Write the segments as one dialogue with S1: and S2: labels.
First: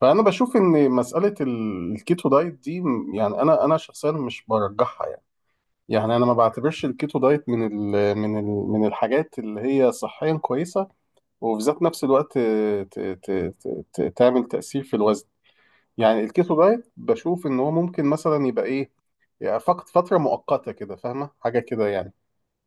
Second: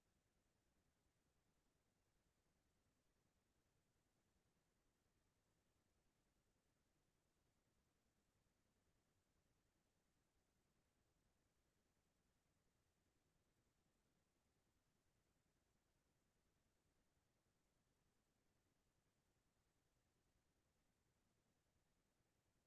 S1: فانا بشوف ان مساله الكيتو دايت دي يعني انا شخصيا مش برجحها يعني. يعني انا ما بعتبرش الكيتو دايت من الحاجات اللي هي صحيا كويسه، وفي ذات نفس الوقت ت ت ت ت تعمل تاثير في الوزن. يعني الكيتو دايت بشوف ان هو ممكن مثلا يبقى ايه، يعني فقط فتره مؤقته كده، فاهمه حاجه كده يعني.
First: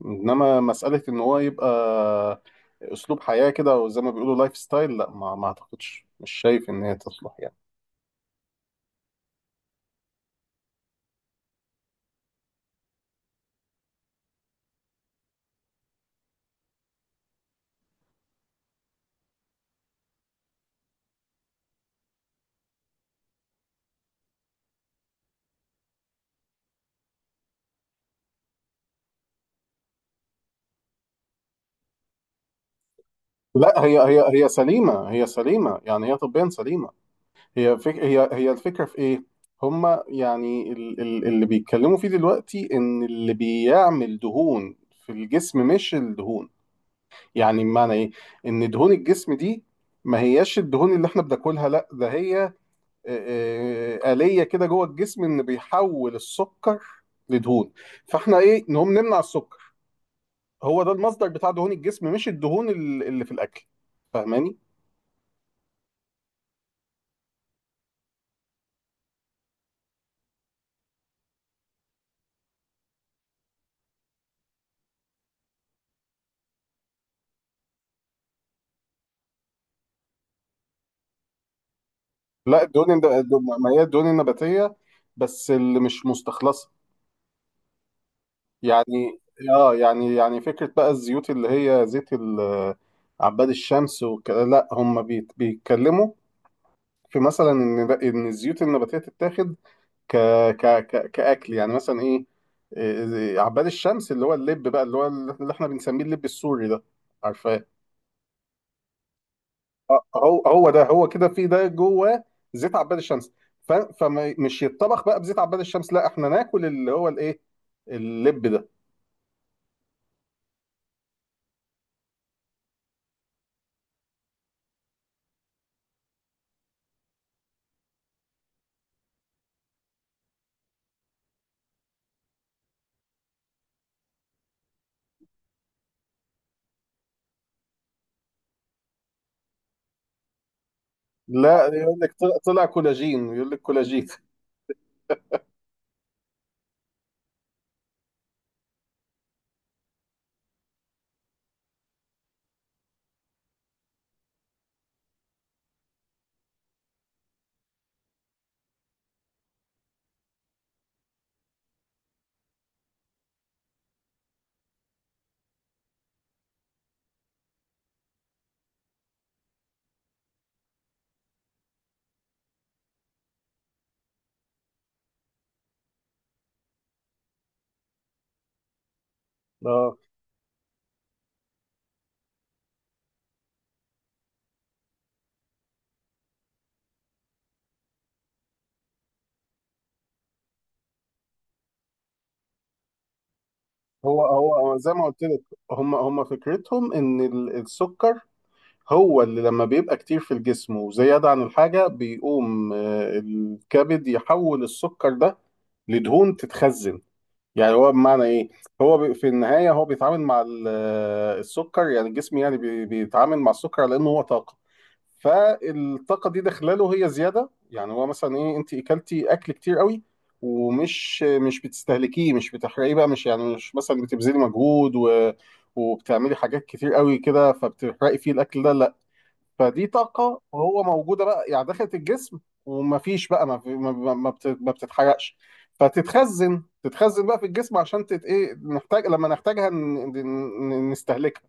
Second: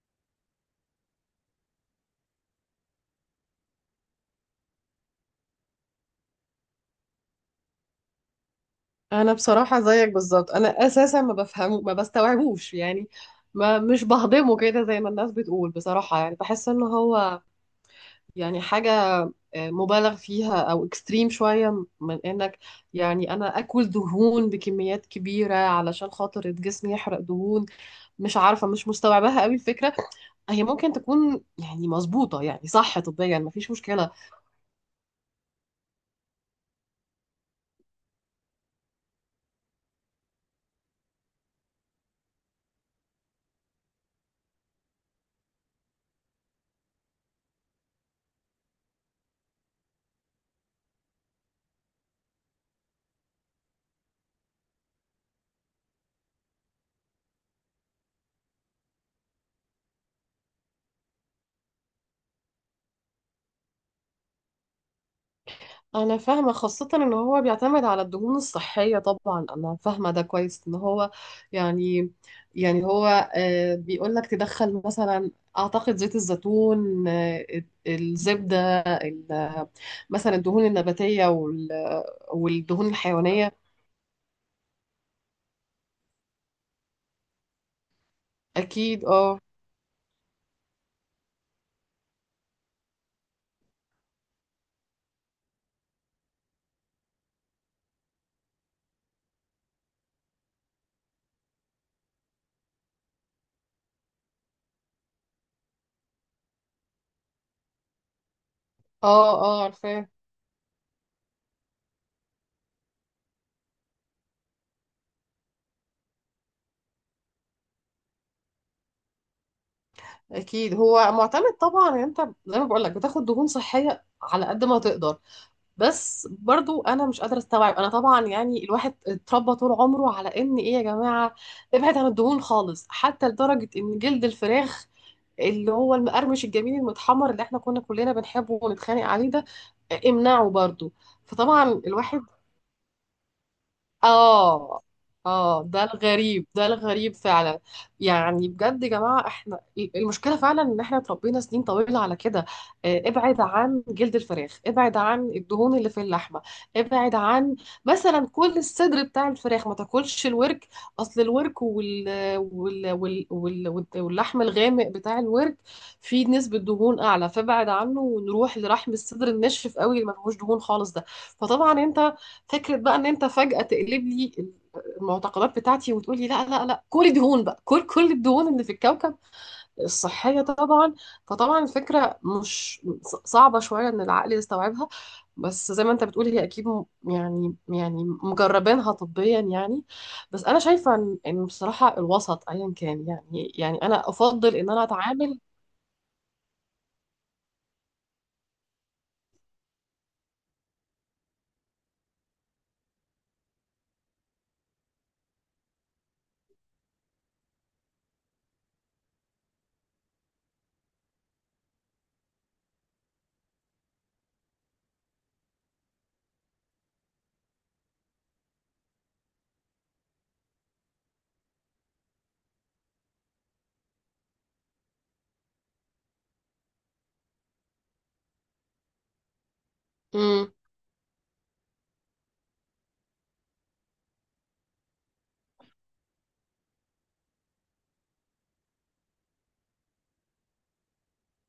S1: انما مساله ان هو يبقى اسلوب حياه كده، او زي ما بيقولوا لايف ستايل، لا ما اعتقدش، مش شايف ان هي تصلح يعني.
S2: انا بصراحه زيك بالظبط، انا اساسا ما بفهمه، ما بستوعبوش يعني. ما مش بهضمه كده زي ما الناس بتقول، بصراحه يعني بحس ان هو يعني حاجه مبالغ فيها او اكستريم شويه، من انك يعني انا اكل دهون بكميات كبيره علشان خاطر جسمي يحرق دهون. مش عارفه، مش مستوعباها قوي الفكره. هي ممكن تكون يعني مظبوطه، يعني صح طبيا، ما فيش
S1: لا، هي
S2: مشكله.
S1: هي هي سليمة، هي سليمة، يعني هي طبيا سليمة. هي فك هي هي الفكرة في ايه؟ هما يعني اللي بيتكلموا فيه دلوقتي ان اللي بيعمل دهون في الجسم مش الدهون. يعني بمعنى ايه؟ ان دهون الجسم دي ما هياش الدهون اللي احنا بناكلها، لا ده هي آلية كده جوه الجسم، ان بيحول السكر لدهون. فاحنا ايه، نقوم نمنع السكر. هو ده المصدر بتاع دهون الجسم، مش الدهون اللي في الاكل. فاهماني؟
S2: انا فاهمه، خاصه ان هو بيعتمد على الدهون الصحيه، طبعا انا فاهمه ده كويس، ان هو يعني يعني هو بيقول لك تدخل مثلا، اعتقد زيت الزيتون، الزبده، مثلا الدهون النباتيه
S1: لا
S2: والدهون
S1: الدهون
S2: الحيوانيه.
S1: ما هي الدهون النباتية، بس اللي مش مستخلصة.
S2: اكيد،
S1: يعني
S2: اه،
S1: اه، يعني فكرة بقى الزيوت اللي هي زيت عباد الشمس وكده، لا هم بيتكلموا في مثلا ان ان الزيوت النباتية تتاخد ك ك ك كأكل، يعني مثلا ايه، إيه، عباد الشمس اللي هو اللب بقى، اللي هو اللي احنا بنسميه اللب السوري ده، عارفة؟
S2: اه، اه، عارفاه.
S1: هو ده، هو كده في ده جوه زيت عباد الشمس. فمش يتطبخ بقى بزيت عباد الشمس، لا احنا ناكل اللي هو الايه، اللب ده.
S2: اكيد هو معتمد طبعا، انت زي ما بقول لك، بتاخد دهون صحيه على قد ما تقدر. بس برضو انا مش قادره استوعب، انا طبعا يعني الواحد اتربى طول عمره على ان ايه يا جماعه، ابعد عن الدهون خالص، حتى لدرجه ان جلد الفراخ، اللي هو المقرمش الجميل المتحمر اللي احنا كنا كلنا بنحبه ونتخانق عليه ده، امنعه برضو. فطبعا
S1: لا، يقول لك
S2: الواحد،
S1: طلع كولاجين، يقول لك كولاجين.
S2: اه، اه، ده الغريب، ده الغريب فعلا. يعني بجد يا جماعة، احنا المشكلة فعلا ان احنا اتربينا سنين طويلة على كده، ابعد عن جلد الفراخ، ابعد عن الدهون اللي في اللحمة، ابعد عن مثلا كل الصدر بتاع الفراخ، ما تاكلش الورك. اصل الورك واللحم الغامق بتاع الورك فيه نسبة دهون اعلى، فابعد عنه ونروح لرحم الصدر الناشف قوي اللي ما فيهوش دهون خالص ده. فطبعا انت، فكرة بقى ان انت فجأة تقلب لي المعتقدات بتاعتي وتقولي لا، لا، لا، كل دهون بقى، كل الدهون اللي في الكوكب
S1: اه،
S2: الصحية طبعا. فطبعا الفكرة مش صعبة شوية ان العقل يستوعبها، بس زي ما انت بتقول، هي اكيد يعني يعني مجربينها طبيا يعني. بس انا شايفة إن بصراحة الوسط ايا كان، يعني يعني انا
S1: هو هو
S2: افضل ان
S1: هو
S2: انا
S1: زي ما قلت
S2: اتعامل.
S1: لك، هم فكرتهم ان السكر هو اللي لما بيبقى كتير في الجسم وزيادة عن الحاجة بيقوم الكبد يحول السكر ده لدهون تتخزن. يعني هو بمعنى ايه، هو في النهايه هو بيتعامل مع السكر، يعني الجسم يعني بيتعامل مع السكر على انه هو طاقه. فالطاقه دي داخله له هي زياده، يعني هو مثلا ايه، انت اكلتي اكل كتير قوي ومش مش بتستهلكيه، مش بتحرقيه بقى، مش يعني مش مثلا بتبذلي مجهود وبتعملي حاجات كتير قوي كده فبتحرقي فيه الاكل ده، لا. فدي طاقة
S2: امم.
S1: وهو موجودة بقى، يعني دخلت الجسم، ومفيش بقى ما, في ما, ما ما بت- ما بتتحرقش. فتتخزن بقى في الجسم، عشان ايه، نحتاج لما نحتاجها نستهلكها.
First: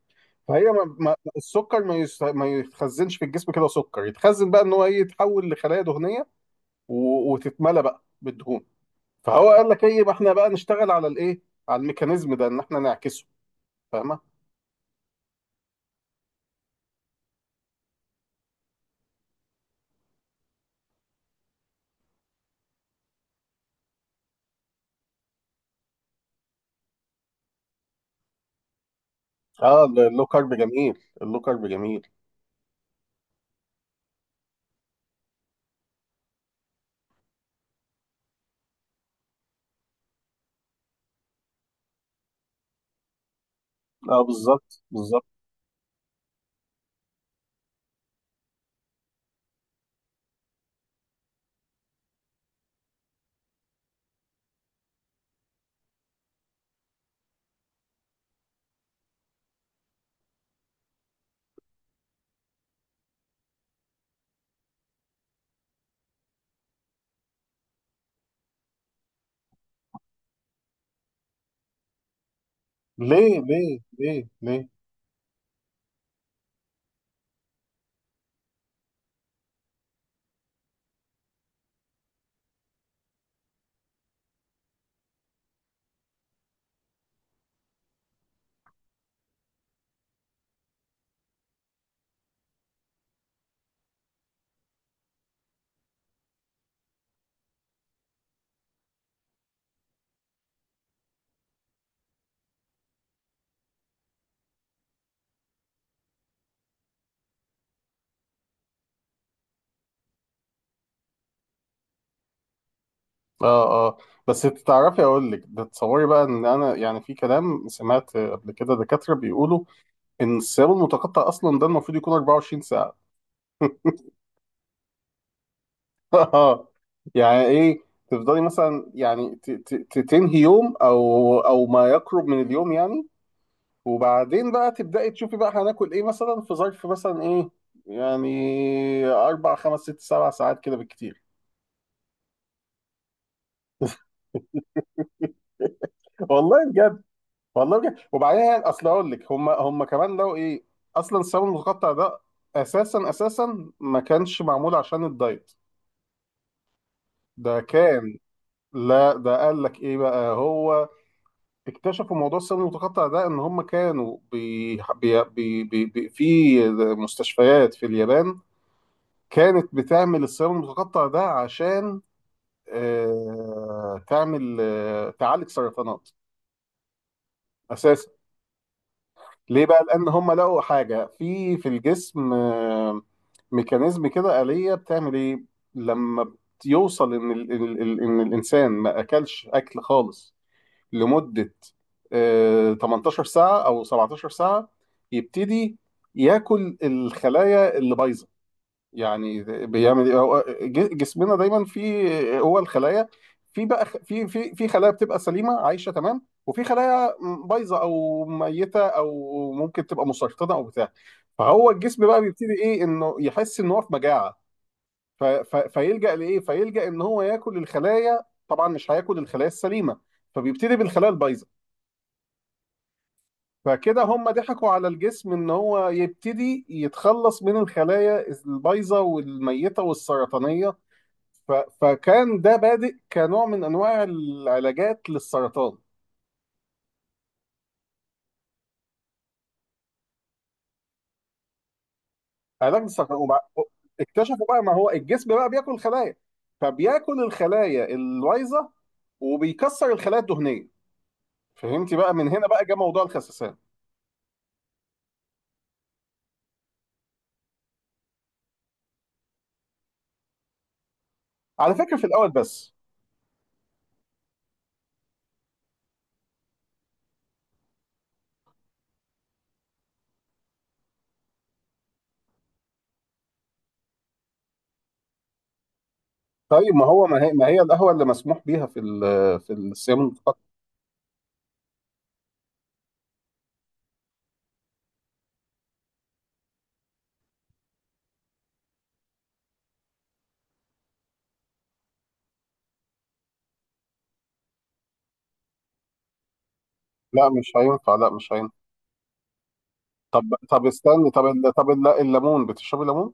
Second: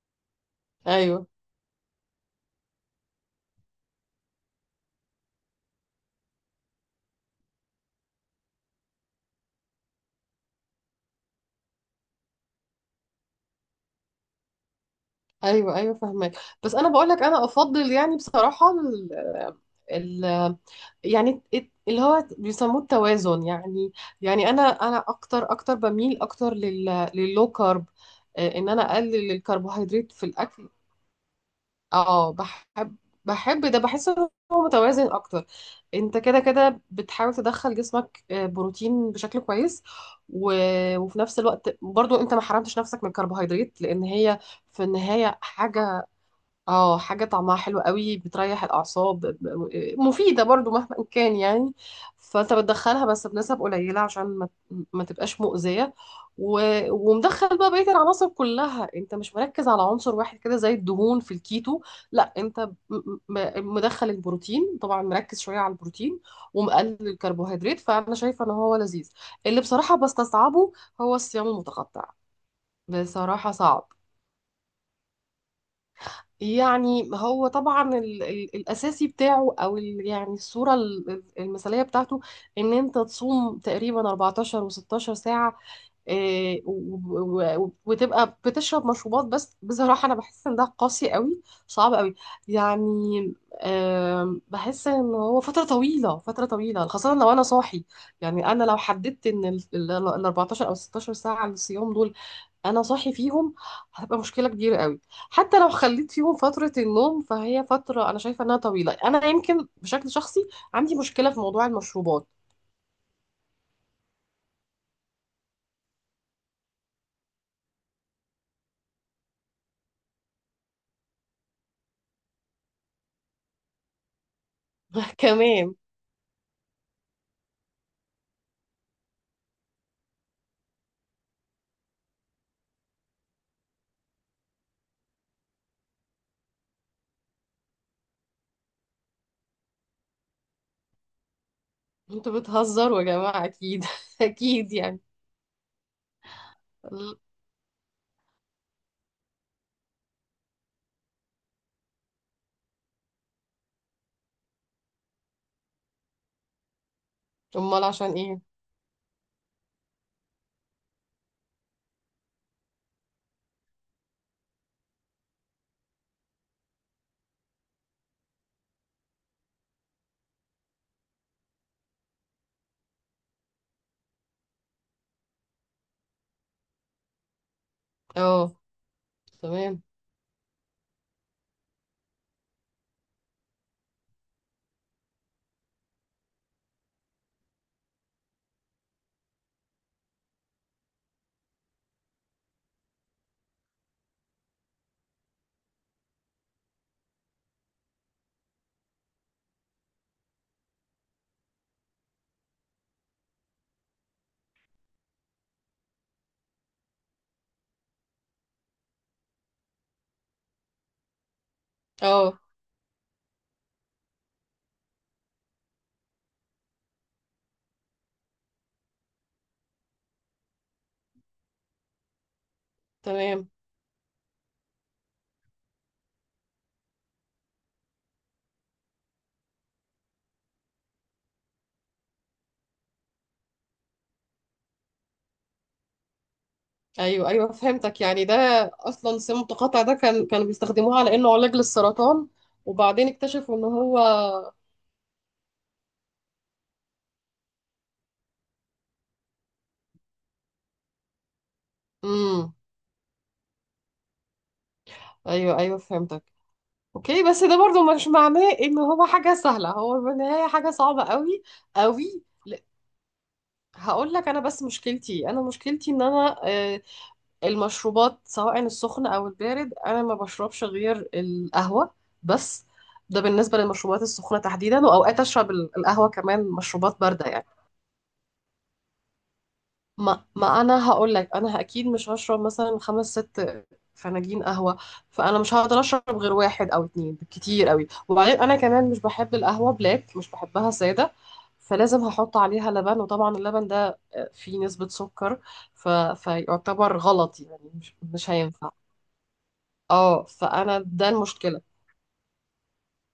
S1: فهي ما
S2: ايوه،
S1: السكر ما يتخزنش في الجسم كده، سكر يتخزن بقى ان هو ايه، يتحول لخلايا دهنية وتتملى بقى بالدهون. فهو قال لك ايه، ما احنا بقى نشتغل على الايه، على الميكانيزم ده ان احنا نعكسه. فاهمة؟
S2: ايوه، ايوه، فاهمك. بس انا بقول لك، انا افضل يعني بصراحة ال... يعني اللي هو بيسموه التوازن يعني. يعني انا اكتر اكتر بميل اكتر لللو كارب، ان انا اقلل
S1: اه،
S2: الكربوهيدرات في
S1: اللو كارب
S2: الاكل.
S1: جميل، اللو كارب جميل.
S2: اه بحب، بحب ده، بحس ان هو متوازن اكتر. انت كده كده بتحاول تدخل جسمك بروتين بشكل كويس، و... وفي نفس الوقت برضو انت ما حرمتش نفسك من الكربوهيدرات، لان
S1: اه،
S2: هي
S1: بالظبط
S2: في
S1: بالظبط.
S2: النهاية حاجة، اه حاجة طعمها حلو قوي بتريح الأعصاب، مفيدة برضو مهما كان يعني. فأنت بتدخلها بس بنسب قليلة عشان ما تبقاش مؤذية، و... ومدخل بقى بقية العناصر كلها. أنت مش مركز على عنصر واحد كده زي الدهون في الكيتو، لا أنت مدخل البروتين، طبعا مركز شوية على البروتين ومقلل الكربوهيدرات، فأنا شايفة إن هو لذيذ. اللي بصراحة بستصعبه هو الصيام المتقطع،
S1: ليه
S2: بصراحة
S1: ليه
S2: صعب.
S1: ليه ليه؟
S2: يعني هو طبعا ال ال الاساسي بتاعه، او ال يعني الصوره المثاليه بتاعته ان انت تصوم تقريبا 14 و16 ساعه، وتبقى بتشرب مشروبات، بس بصراحه انا بحس ان ده قاسي قوي، صعب قوي يعني. بحس ان هو فتره طويله، فتره طويله، خاصه لو انا صاحي. يعني انا لو حددت ان ال 14 او 16 ساعه الصيام دول انا صاحي فيهم، هتبقى مشكله كبيره قوي. حتى لو خليت فيهم فتره النوم، فهي فتره انا شايفه انها طويله. انا يمكن بشكل شخصي عندي مشكله في موضوع المشروبات.
S1: اه اه. بس تعرفي اقول لك تتصوري بقى ان انا يعني، في كلام سمعت قبل كده دكاتره بيقولوا ان الصيام المتقطع اصلا ده المفروض يكون 24 ساعه.
S2: كمان.
S1: اه. يعني ايه، تفضلي مثلا يعني تنهي يوم، او ما يقرب من اليوم يعني، وبعدين بقى تبداي تشوفي بقى هناكل ايه، مثلا في ظرف مثلا ايه، يعني 4 5 6 7 ساعات كده بالكتير.
S2: انتوا بتهزروا يا جماعه، اكيد اكيد يعني.
S1: والله والله بجد. وبعدين يعني اصل اقول لك، هم كمان لو ايه، اصلا الصابون المتقطع ده اساسا ما كانش معمول عشان الدايت، ده
S2: امال عشان
S1: كان،
S2: ايه؟
S1: لا ده قال لك ايه بقى هو، اكتشفوا موضوع الصابون المتقطع ده ان هم كانوا بي بي بي بي بي في مستشفيات في اليابان كانت بتعمل الصابون المتقطع ده عشان آه تعمل آه تعالج سرطانات اساسا.
S2: اه
S1: ليه
S2: تمام،
S1: بقى؟ لان هم لقوا حاجه في الجسم، ميكانيزم كده آلية بتعمل ايه لما يوصل ان ال ال ال ان الانسان ما اكلش اكل خالص لمده 18 ساعه او 17 ساعه، يبتدي ياكل الخلايا اللي بايظه. يعني بيعمل ايه، هو جسمنا دايما فيه هو الخلايا، في بقى في خلايا بتبقى سليمه عايشه تمام، وفي خلايا بايظه او ميته او ممكن تبقى مسرطنه او بتاع. فهو الجسم بقى
S2: اه
S1: بيبتدي ايه انه يحس ان هو في مجاعه، فيلجأ لايه، فيلجأ ان هو ياكل الخلايا. طبعا مش هياكل الخلايا السليمه، فبيبتدي بالخلايا البايظه،
S2: تمام.
S1: فكده هم ضحكوا على الجسم ان هو يبتدي يتخلص من الخلايا البايظه والميته والسرطانيه. فكان ده بادئ كنوع من انواع العلاجات للسرطان.
S2: ايوه، ايوه، فهمتك. يعني ده اصلا سم متقاطع ده كانوا بيستخدموه على انه علاج للسرطان.
S1: علاج
S2: وبعدين
S1: السرطان
S2: اكتشفوا ان هو.
S1: اكتشفوا بقى ما هو الجسم بقى بياكل خلايا، فبياكل الخلايا الوايظه وبيكسر الخلايا الدهنيه. فهمتي؟ بقى من هنا
S2: امم.
S1: بقى جه موضوع الخسسان
S2: ايوه، ايوه، فهمتك. اوكي، بس ده برضو مش معناه ان هو حاجة سهلة، هو بالنهاية حاجة صعبة قوي
S1: على فكره، في
S2: قوي.
S1: الاول بس.
S2: هقول لك انا، بس مشكلتي، انا مشكلتي ان انا المشروبات سواء السخن او البارد انا ما بشربش غير القهوة بس. ده بالنسبة للمشروبات السخنة تحديدا، واوقات اشرب القهوة كمان
S1: طيب ما
S2: مشروبات
S1: هو ما
S2: باردة
S1: هي
S2: يعني.
S1: ما هي القهوه اللي مسموح بيها في في الصيام
S2: ما
S1: المتقطع؟
S2: ما انا هقول لك، انا اكيد مش هشرب مثلا خمس ست فناجين قهوه. فانا مش هقدر اشرب غير واحد او اتنين بالكتير قوي، وبعدين انا كمان مش بحب القهوه بلاك، مش بحبها ساده، فلازم هحط عليها لبن. وطبعا اللبن ده فيه نسبه سكر، ف... فيعتبر
S1: لا
S2: غلط
S1: مش
S2: يعني،
S1: هينفع،
S2: مش
S1: لا
S2: مش
S1: مش هينفع.
S2: هينفع. اه،
S1: طب
S2: فانا ده
S1: استني، طب
S2: المشكله.
S1: الليمون، بتشربي ليمون؟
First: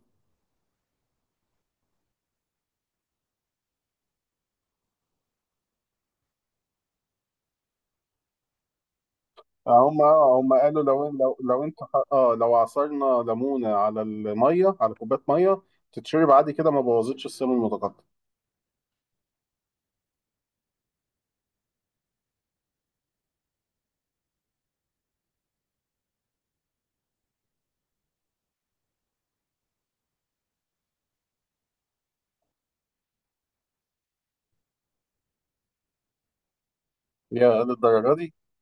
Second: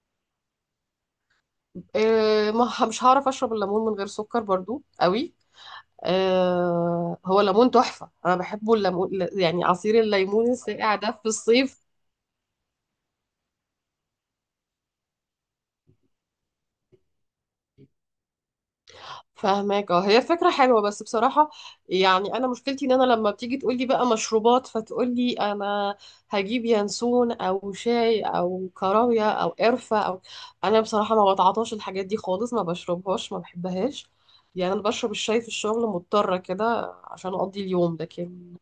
S2: إيه، ما مش هعرف اشرب الليمون من غير سكر برضو قوي. هو ليمون تحفة، أنا بحبه الليمون، يعني عصير
S1: هم اه
S2: الليمون
S1: هم قالوا
S2: الساقع
S1: لو
S2: ده في
S1: لو لو انت
S2: الصيف.
S1: اه لو عصرنا ليمونه على الميه، على كوبايه ميه، تتشرب عادي كده، ما بوظتش السم المتقطع.
S2: فهماك. اه، هي فكرة حلوة، بس بصراحة يعني أنا مشكلتي إن أنا لما بتيجي تقولي بقى مشروبات، فتقولي أنا هجيب ينسون أو شاي أو كراوية أو قرفة أو، أنا بصراحة ما بتعاطاش الحاجات دي خالص، ما بشربهاش، ما بحبهاش. يعني أنا بشرب الشاي في الشغل مضطرة كده عشان أقضي
S1: يا
S2: اليوم،
S1: للدرجه دي
S2: لكن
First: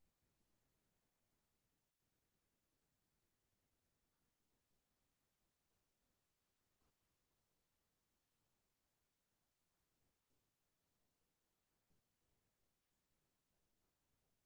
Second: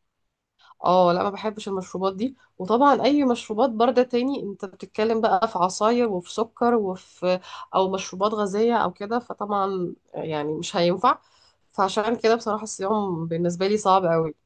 S2: اه لا، ما بحبش المشروبات دي. وطبعا اي مشروبات بارده تاني انت بتتكلم بقى في عصاير وفي سكر وفي، او مشروبات غازيه او كده، فطبعا يعني مش هينفع، فعشان كده بصراحه الصيام بالنسبه لي صعب قوي.